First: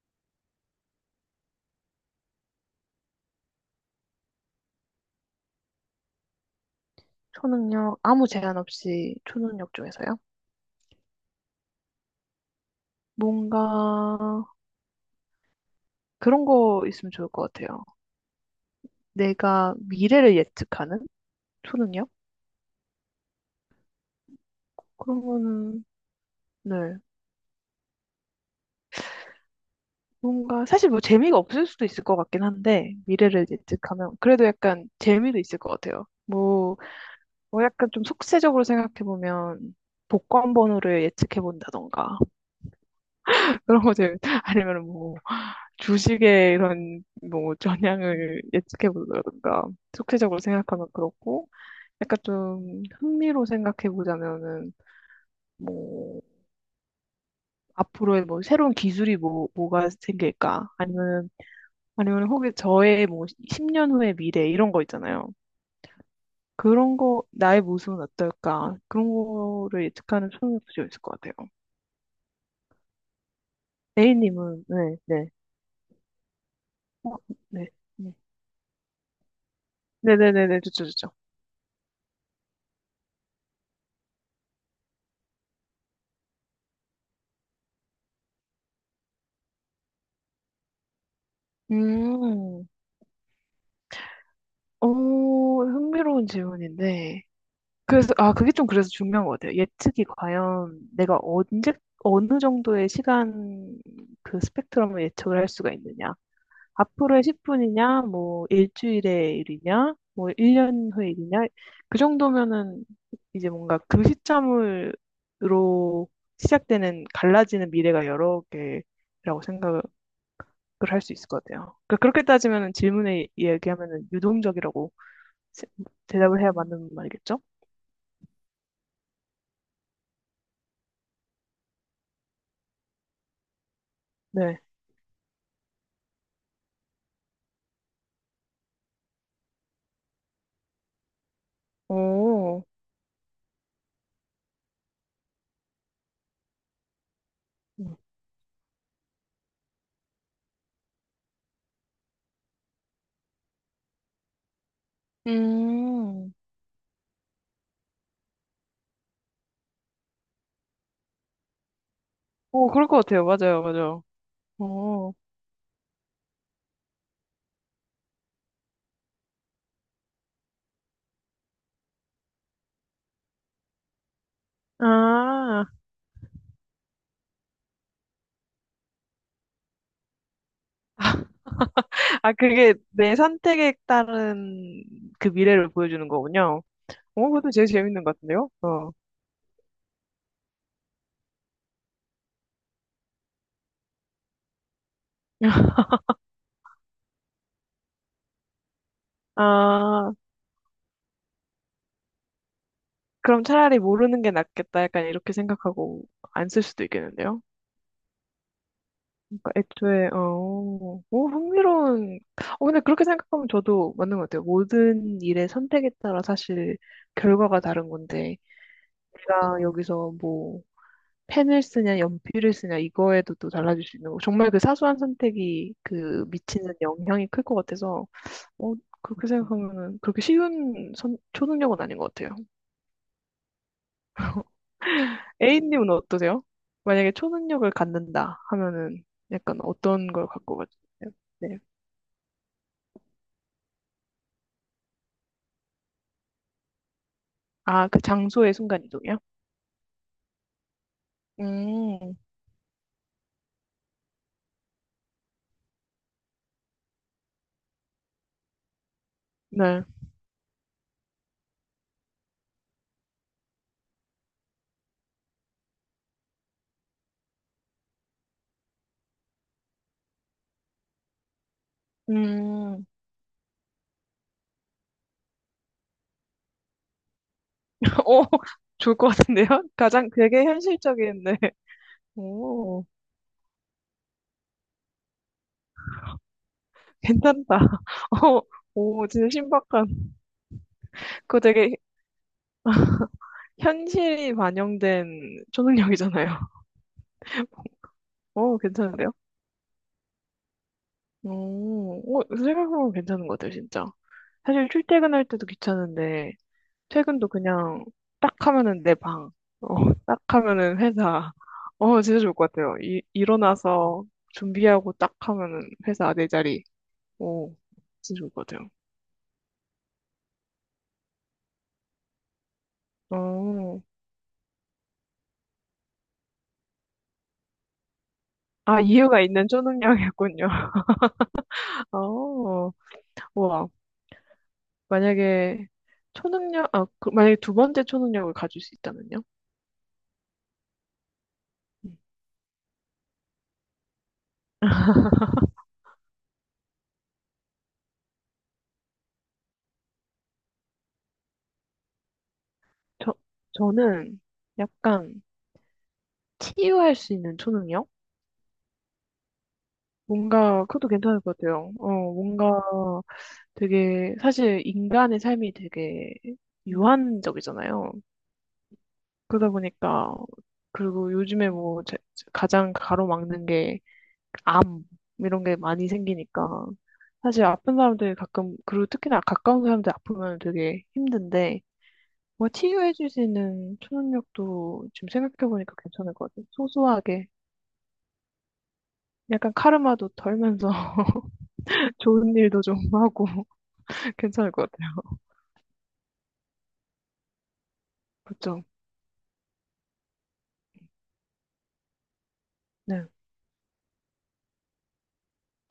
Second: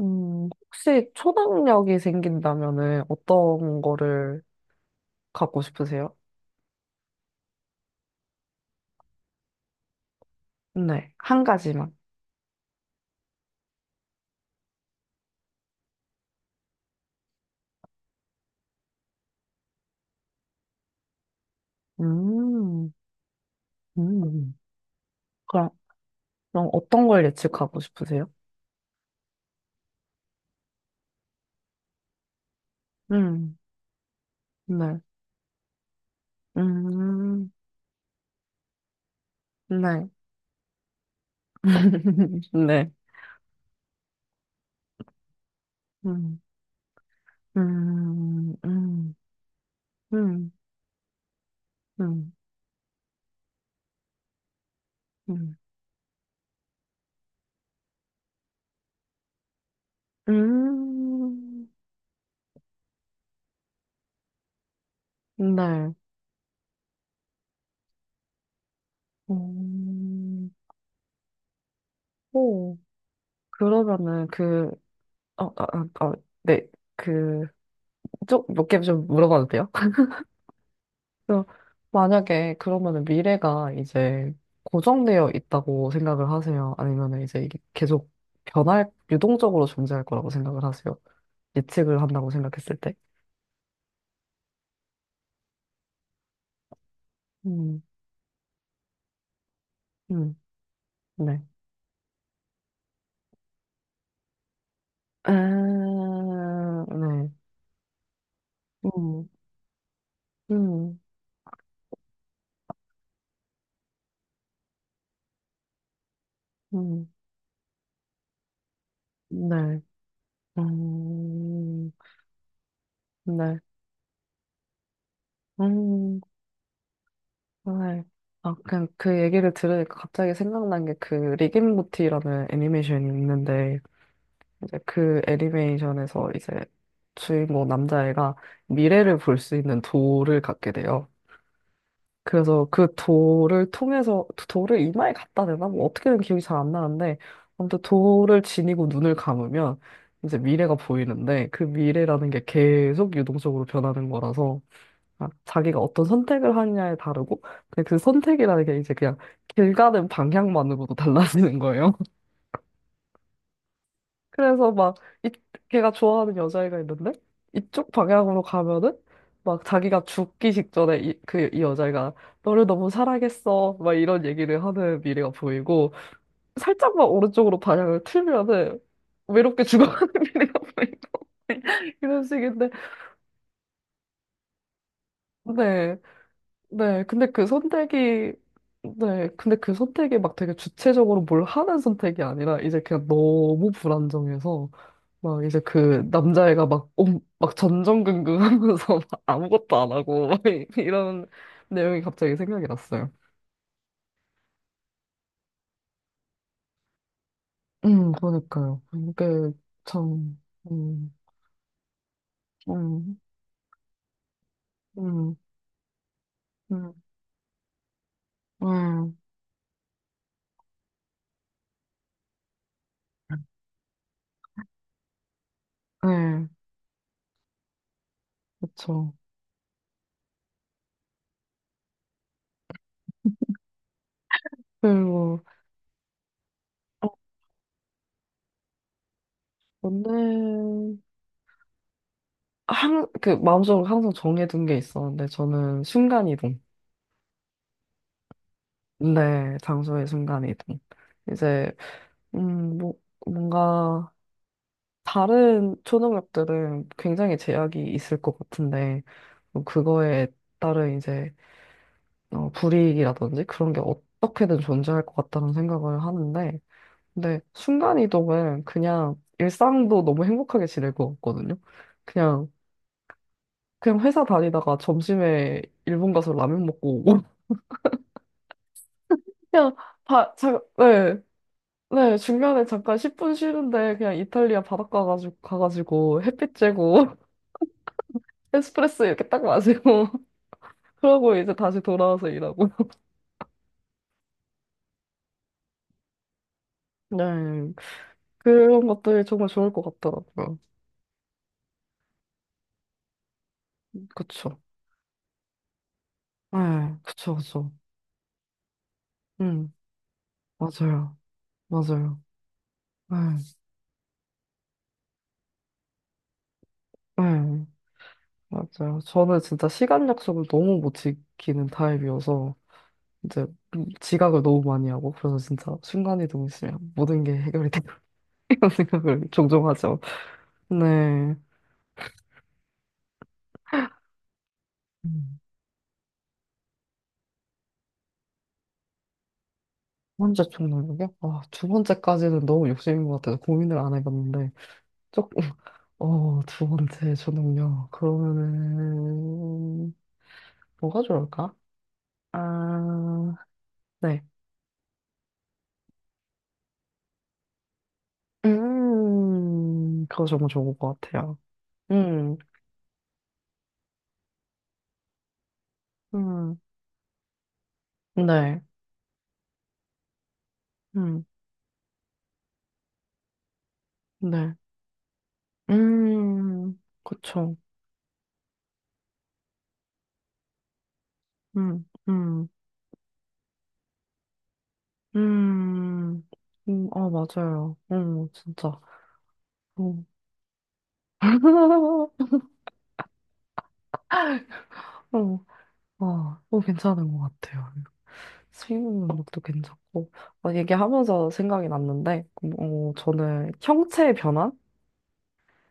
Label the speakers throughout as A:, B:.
A: 혹시 초능력이 생긴다면은 어떤 거를 갖고 싶으세요?
B: 초능력, 아무 제한 없이 초능력 중에서요?
A: 네, 한 가지만.
B: 뭔가 그런 거 있으면 좋을 것 같아요. 내가 미래를 예측하는 초능력?
A: 음, 음.
B: 그런
A: 그럼,
B: 거는,
A: 그럼
B: 네.
A: 어떤 걸 예측하고 싶으세요?
B: 뭔가, 사실 뭐 재미가 없을 수도 있을 것 같긴 한데, 미래를
A: 음,
B: 예측하면. 그래도 약간
A: 네.
B: 재미도 있을 것 같아요. 뭐,
A: 음,
B: 뭐 약간 좀 속세적으로 생각해보면,
A: 네.
B: 복권 번호를 예측해본다던가,
A: 네.
B: 그런 것들, 아니면
A: 음,
B: 주식의 이런 뭐 전향을
A: 음,
B: 예측해
A: 음,
B: 보자든가, 총체적으로
A: 음,
B: 생각하면 그렇고, 약간
A: 음,
B: 좀 흥미로 생각해 보자면은
A: 음,
B: 뭐 앞으로의 뭐 새로운 기술이 뭐가 생길까, 아니면
A: 음,
B: 아니면 혹시 저의 뭐 10년 후의 미래 이런 거 있잖아요.
A: 네.
B: 그런 거 나의 모습은 어떨까, 그런 거를 예측하는
A: 음,
B: 초능력도 좀 있을 것 같아요.
A: 오, 그러면은
B: A님은
A: 그,
B: 네, 네.
A: 어, 아아 어, 네.
B: 어,
A: 그,
B: 네. 네.
A: 쪽몇 개 좀 물어봐도 돼요?
B: 네네네네, 좋죠, 좋죠.
A: 그래서 만약에 그러면은 미래가 이제 고정되어 있다고 생각을 하세요? 아니면은 이제 이게 계속 변할, 유동적으로 존재할 거라고 생각을 하세요? 예측을 한다고
B: 음,
A: 생각했을 때?
B: 오, 흥미로운 질문인데.
A: 음,
B: 그래서, 아, 그게 좀 그래서 중요한 것 같아요. 예측이
A: 음,
B: 과연 내가
A: 네.
B: 언제, 어느 정도의 시간, 그 스펙트럼을
A: 아,
B: 예측을 할 수가 있느냐. 앞으로의
A: 네.
B: 10분이냐, 뭐,
A: 음,
B: 일주일의 일이냐, 뭐, 1년
A: 음,
B: 후의 일이냐. 그 정도면은 이제 뭔가 그 시점으로 시작되는
A: 음,
B: 갈라지는 미래가 여러 개라고
A: 네.
B: 생각을 할 수 있을 것 같아요.
A: 음,
B: 그러니까 그렇게 따지면 질문에
A: 네.
B: 얘기하면 유동적이라고 세-
A: 음,
B: 대답을 해야 맞는 말이겠죠?
A: 네. 그냥 그 얘기를 들으니까 갑자기 생각난 게 그 리겐모티라는 애니메이션이 있는데
B: 네.
A: 이제 그 애니메이션에서 이제 주인공 남자애가 미래를 볼 수 있는 돌을 갖게 돼요.
B: 오,
A: 그래서 그 돌을 통해서 돌을 이마에 갖다 대나? 뭐 어떻게든 기억이 잘 안 나는데 아무튼
B: 음.
A: 돌을 지니고 눈을 감으면 이제 미래가 보이는데 그 미래라는 게 계속 유동적으로 변하는 거라서 아, 자기가 어떤
B: 음,
A: 선택을 하느냐에 다르고 근데 그 선택이라는 게 이제 그냥 길 가는 방향만으로도 달라지는 거예요.
B: 오, 그럴 것 같아요. 맞아요, 맞아요.
A: 그래서 막,
B: 오,
A: 이, 걔가 좋아하는 여자애가 있는데, 이쪽 방향으로 가면은, 막 자기가 죽기 직전에 이 여자애가, 너를 너무 사랑했어. 막 이런 얘기를 하는 미래가
B: 아,
A: 보이고, 살짝만 오른쪽으로 방향을 틀면은, 외롭게 죽어가는 미래가 보이고, 이런
B: 아,
A: 식인데,
B: 그게 내 선택에 따른 그 미래를
A: 네.
B: 보여주는 거군요.
A: 네, 근데
B: 오,
A: 그
B: 그것도 제일 재밌는 것
A: 선택이,
B: 같은데요? 어.
A: 네, 근데 그 선택이 막 되게 주체적으로 뭘 하는 선택이 아니라 이제 그냥 너무 불안정해서 막 이제 그 남자애가 막, 막 전전긍긍 하면서 막 아무것도 안
B: 아,
A: 하고 막 이런 내용이 갑자기 생각이 났어요.
B: 그럼 차라리 모르는 게 낫겠다. 약간 이렇게 생각하고 안 쓸 수도 있겠는데요?
A: 그러니까요. 이게
B: 그러니까 애초에
A: 참,
B: 어,
A: 음,
B: 오, 흥미로운. 어, 근데 그렇게
A: 음,
B: 생각하면 저도 맞는 것 같아요. 모든
A: 음,
B: 일의 선택에 따라 사실
A: 음,
B: 결과가 다른 건데,
A: 음,
B: 내가 여기서 뭐 펜을 쓰냐 연필을 쓰냐, 이거에도 또 달라질 수 있는 거. 정말 그 사소한 선택이 그
A: 네,
B: 미치는 영향이 클 것 같아서, 어,
A: 그쵸.
B: 그렇게 생각하면은 그렇게 쉬운 선, 초능력은 아닌 것 같아요.
A: 그리고
B: A님은 어떠세요? 만약에 초능력을 갖는다 하면은 약간 어떤 걸
A: 오늘
B: 갖고 가세요?
A: 그 마음속으로 항상 정해둔 게 있었는데 저는 순간이동.
B: 아, 그 장소의 순간이동이요?
A: 네, 장소의 순간이동. 이제
B: 음,
A: 뭐 뭔가 다른 초능력들은 굉장히 제약이 있을 것 같은데 뭐
B: 네.
A: 그거에 따른 이제 불이익이라든지 그런 게 어떻게든 존재할 것 같다는 생각을 하는데 근데 순간이동은 그냥 일상도 너무 행복하게 지낼 것 같거든요. 그냥
B: 음,
A: 그냥 회사 다니다가 점심에 일본 가서 라면 먹고 오고
B: 오, 좋을 것 같은데요?
A: 그냥
B: 가장 되게
A: 네,
B: 현실적인데.
A: 네, 중간에
B: 오,
A: 잠깐 10분 쉬는데 그냥 이탈리아 바닷가 가지고, 가가지고 햇빛 쬐고
B: 괜찮다. 오,
A: 에스프레소
B: 오,
A: 이렇게
B: 진짜
A: 딱 마시고
B: 신박한.
A: 그러고
B: 그거
A: 이제
B: 되게
A: 다시 돌아와서 일하고.
B: 현실이 반영된 초능력이잖아요.
A: 네,
B: 오,
A: 그런
B: 괜찮은데요?
A: 것들이 정말 좋을 것 같더라고요.
B: 오, 오, 생각해보면 괜찮은 것 같아요, 진짜.
A: 그쵸.
B: 사실 출퇴근할 때도 귀찮은데,
A: 네,
B: 퇴근도
A: 그쵸, 그쵸.
B: 그냥 딱 하면은 내 방,
A: 음,
B: 어, 딱 하면은
A: 맞아요.
B: 회사. 어, 진짜
A: 맞아요.
B: 좋을 것 같아요. 이,
A: 네,
B: 일어나서 준비하고 딱 하면은 회사 내 자리. 오,
A: 네,
B: 진짜 좋을 것 같아요.
A: 맞아요. 저는 진짜 시간 약속을 너무 못 지키는 타입이어서 이제
B: 어,
A: 지각을 너무 많이 하고 그래서 진짜 순간이동이 있으면 모든 게 해결이 돼. 이런
B: 아, 이유가
A: 생각을
B: 있는
A: 종종 하죠.
B: 초능력이었군요.
A: 네.
B: 어, 와,
A: 음.
B: 만약에 초능력, 아, 그, 만약에 두 번째 초능력을 가질 수 있다면요?
A: 혼자 총 나누게? 아, 두
B: 음.
A: 번째까지는 너무 욕심인 것 같아서 고민을 안 해봤는데, 조금, 두 번째 초능력... 그러면은, 뭐가 좋을까?
B: 저,
A: 아,
B: 저는
A: 네.
B: 약간 치유할 수 있는 초능력?
A: 그거 정말
B: 뭔가,
A: 좋은
B: 그것도
A: 것
B: 괜찮을 것
A: 같아요.
B: 같아요. 어,
A: 음,
B: 뭔가, 되게 사실 인간의 삶이 되게
A: 음,
B: 유한적이잖아요.
A: 네.
B: 그러다 보니까 그리고
A: 음,
B: 요즘에 뭐 가장 가로막는 게
A: 네.
B: 암 이런 게 많이 생기니까 사실
A: 그쵸.
B: 아픈 사람들이 가끔, 그리고 특히나 가까운 사람들 아프면 되게 힘든데,
A: 음, 음,
B: 뭐 치유해줄 수 있는 초능력도 지금 생각해보니까 괜찮을
A: 음,
B: 것 같아요.
A: 아
B: 소소하게
A: 맞아요. 진짜.
B: 약간
A: 어.
B: 카르마도 덜면서
A: 어,
B: 좋은 일도 좀 하고 괜찮을 것 같아요.
A: 와, 괜찮은 것 같아요.
B: 그렇죠?
A: 수입 능력도 괜찮고. 얘기하면서 생각이 났는데,
B: 네.
A: 저는 형체의 변화?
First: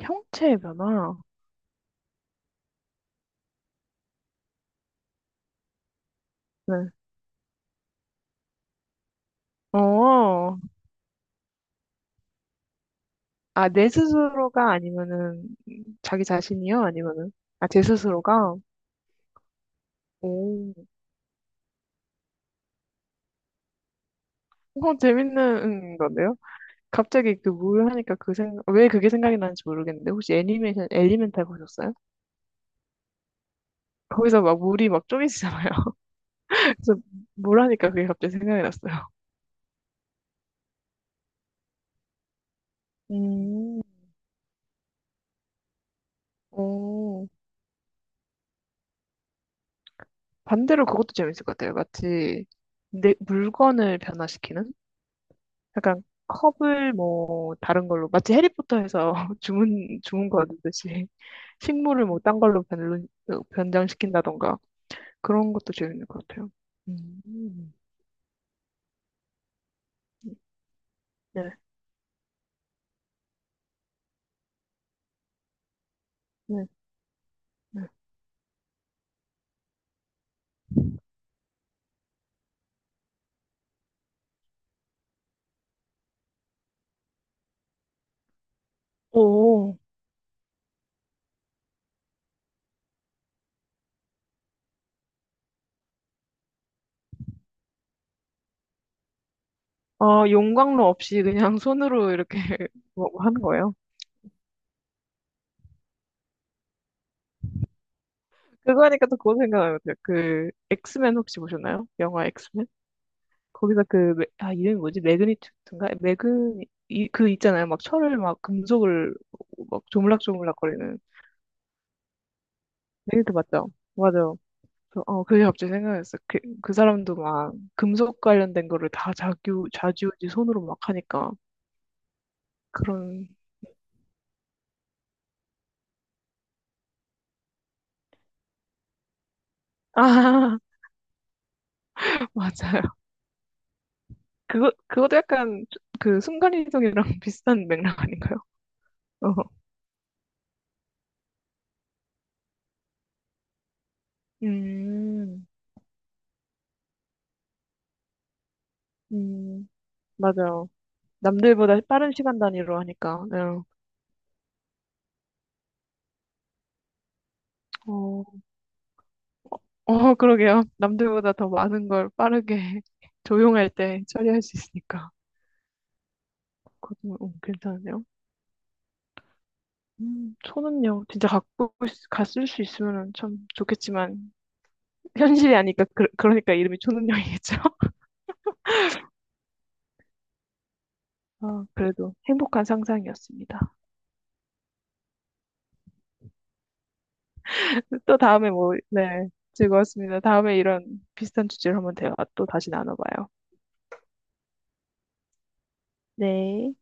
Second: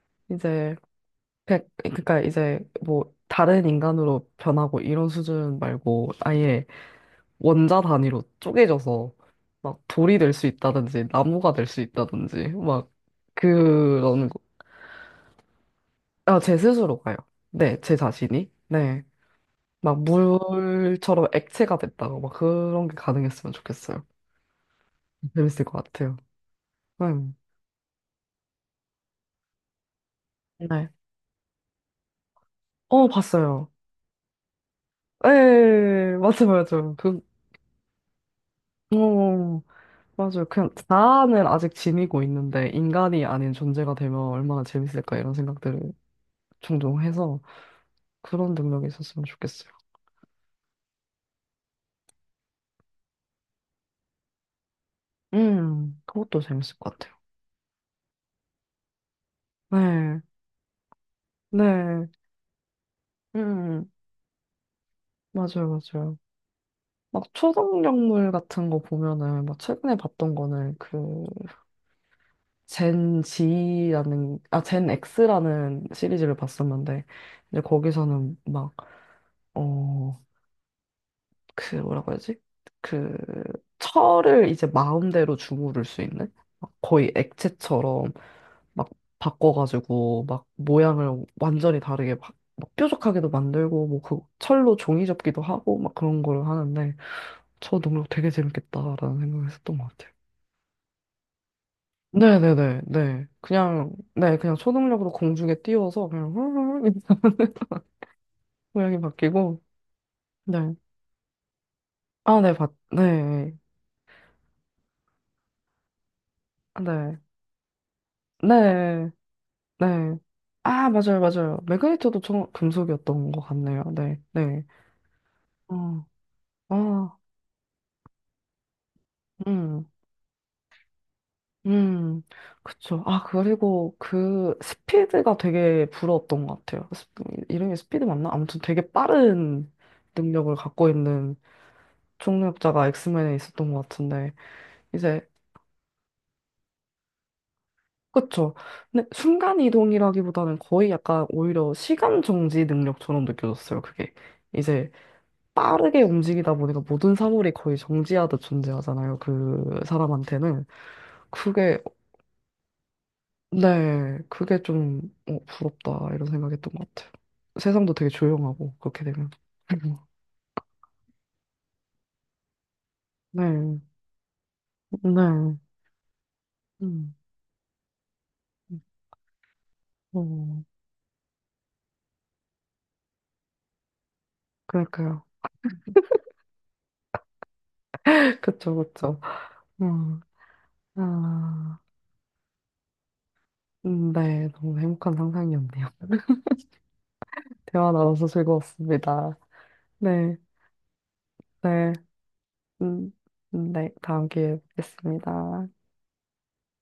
B: 형체의
A: 이제,
B: 변화.
A: 그러니까 이제 뭐 다른 인간으로 변하고 이런 수준 말고 아예
B: 네.
A: 원자 단위로 쪼개져서 막 돌이 될 수
B: 어,
A: 있다든지 나무가 될 수 있다든지 막
B: 아, 내
A: 그런 거.
B: 스스로가 아니면은 자기
A: 아, 제
B: 자신이요?
A: 스스로가요.
B: 아니면은, 아,
A: 네,
B: 제
A: 제 자신이.
B: 스스로가?
A: 네. 막
B: 오,
A: 물처럼 액체가 됐다고 막 그런 게 가능했으면 좋겠어요.
B: 어,
A: 재밌을 것
B: 재밌는
A: 같아요.
B: 건데요?
A: 음.
B: 갑자기 그 물 하니까 그 생각, 왜 그게 생각이 나는지 모르겠는데, 혹시 애니메이션,
A: 네.
B: 엘리멘탈 보셨어요?
A: 어, 봤어요.
B: 거기서 막 물이 막 쪼개지잖아요.
A: 예, 맞아요, 맞아요.
B: 그래서 물 하니까 그게 갑자기 생각이 났어요.
A: 어, 맞아요. 그냥 자아는 아직 지니고 있는데 인간이 아닌
B: 음,
A: 존재가 되면 얼마나 재밌을까 이런 생각들을 종종
B: 오,
A: 해서 그런 능력이 있었으면 좋겠어요.
B: 반대로 그것도 재밌을 것 같아요. 마치 내 물건을 변화시키는? 약간
A: 그것도 재밌을 것
B: 컵을
A: 같아요.
B: 뭐 다른 걸로 마치 해리포터에서 주문
A: 네,
B: 주문 거두듯이 식물을
A: 네,
B: 뭐 딴 걸로 변,
A: 음,
B: 변장시킨다던가 그런 것도
A: 맞아요,
B: 재밌는
A: 맞아요.
B: 것 같아요.
A: 막
B: 음.
A: 초능력물 같은 거 보면은 막 최근에 봤던 거는 그
B: 네,
A: 젠 X라는 시리즈를
B: 네,
A: 봤었는데, 이제
B: 네.
A: 거기서는 막, 어, 뭐라고 해야지? 그, 철을 이제 마음대로 주무를 수 있는? 막 거의 액체처럼 막
B: 오,
A: 바꿔가지고, 막 모양을 완전히 다르게 막, 막 뾰족하게도 만들고, 뭐 그 철로 종이 접기도 하고, 막 그런 걸 하는데, 저 능력 되게 재밌겠다라는 생각을 했었던 것 같아요.
B: 아, 용광로 없이 그냥 손으로 이렇게
A: 네네네,
B: 뭐
A: 네.
B: 하는 거예요?
A: 그냥, 네, 그냥 초능력으로 공중에 띄워서 그냥 훌훌 이렇게 모양이
B: 그거니까 또 그거 생각
A: 바뀌고,
B: 나요 그
A: 네.
B: 엑스맨 혹시 보셨나요? 영화
A: 아, 네,
B: 엑스맨?
A: 네.
B: 거기서 그, 매- 아, 이름이 뭐지? 매그니튜드인가? 매그니,
A: 아,
B: 이,
A: 네.
B: 그 있잖아요. 막 철을 막
A: 네,
B: 금속을 막
A: 네.
B: 조물락조물락
A: 아,
B: 거리는.
A: 맞아요, 맞아요. 매그니터도 금속이었던
B: 매그니튜드
A: 것
B: 맞죠?
A: 같네요. 네,
B: 맞아요.
A: 네.
B: 그래서 어, 그게 갑자기
A: 어,
B: 생각났어. 그, 그 사람도
A: 아,
B: 막 금속 관련된 거를 다 자규,
A: 음,
B: 좌지우지 손으로 막 하니까.
A: 음. 그쵸.
B: 그런,
A: 그리고 그 스피드가 되게 부러웠던 것 같아요. 이름이 스피드 맞나? 아무튼 되게 빠른 능력을
B: 아,
A: 갖고 있는 초능력자가
B: 맞아요.
A: 엑스맨에 있었던 것 같은데.
B: 그거, 그것도
A: 이제
B: 약간 그 순간이동이랑 비슷한 맥락 아닌가요?
A: 그쵸. 근데
B: 어.
A: 순간 이동이라기보다는 거의 약간 오히려 시간 정지 능력처럼 느껴졌어요. 그게 이제
B: 음,
A: 빠르게 움직이다 보니까 모든 사물이 거의 정지하듯 존재하잖아요.
B: 음,
A: 그 사람한테는
B: 맞아요.
A: 그게
B: 남들보다 빠른 시간 단위로 하니까. 네.
A: 네 그게 좀 부럽다 이런 생각했던 것 같아요. 세상도 되게
B: 어,
A: 조용하고 그렇게 되면
B: 어, 그러게요. 남들보다 더 많은 걸 빠르게 조용할
A: 네
B: 때 처리할 수 있으니까.
A: 네. 음.
B: 그것도 어, 괜찮네요.
A: 어,
B: 저는요, 진짜 갖고, 있- 갔을 수 있으면 참 좋겠지만,
A: 그럴까요
B: 현실이 아니까, 그, 그러니까 이름이 초능력이겠죠?
A: 그쵸, 그쵸. 음,
B: 아,
A: 아,
B: 그래도 행복한 상상이었습니다.
A: 네, 너무 행복한 상상이었네요. 대화
B: 또
A: 나눠서
B: 다음에 뭐, 네,
A: 즐거웠습니다.
B: 즐거웠습니다.
A: 네,
B: 다음에 이런 비슷한 주제로
A: 네,
B: 한번 대화 또 다시
A: 음,
B: 나눠봐요.
A: 네, 다음 기회에 뵙겠습니다.
B: 네.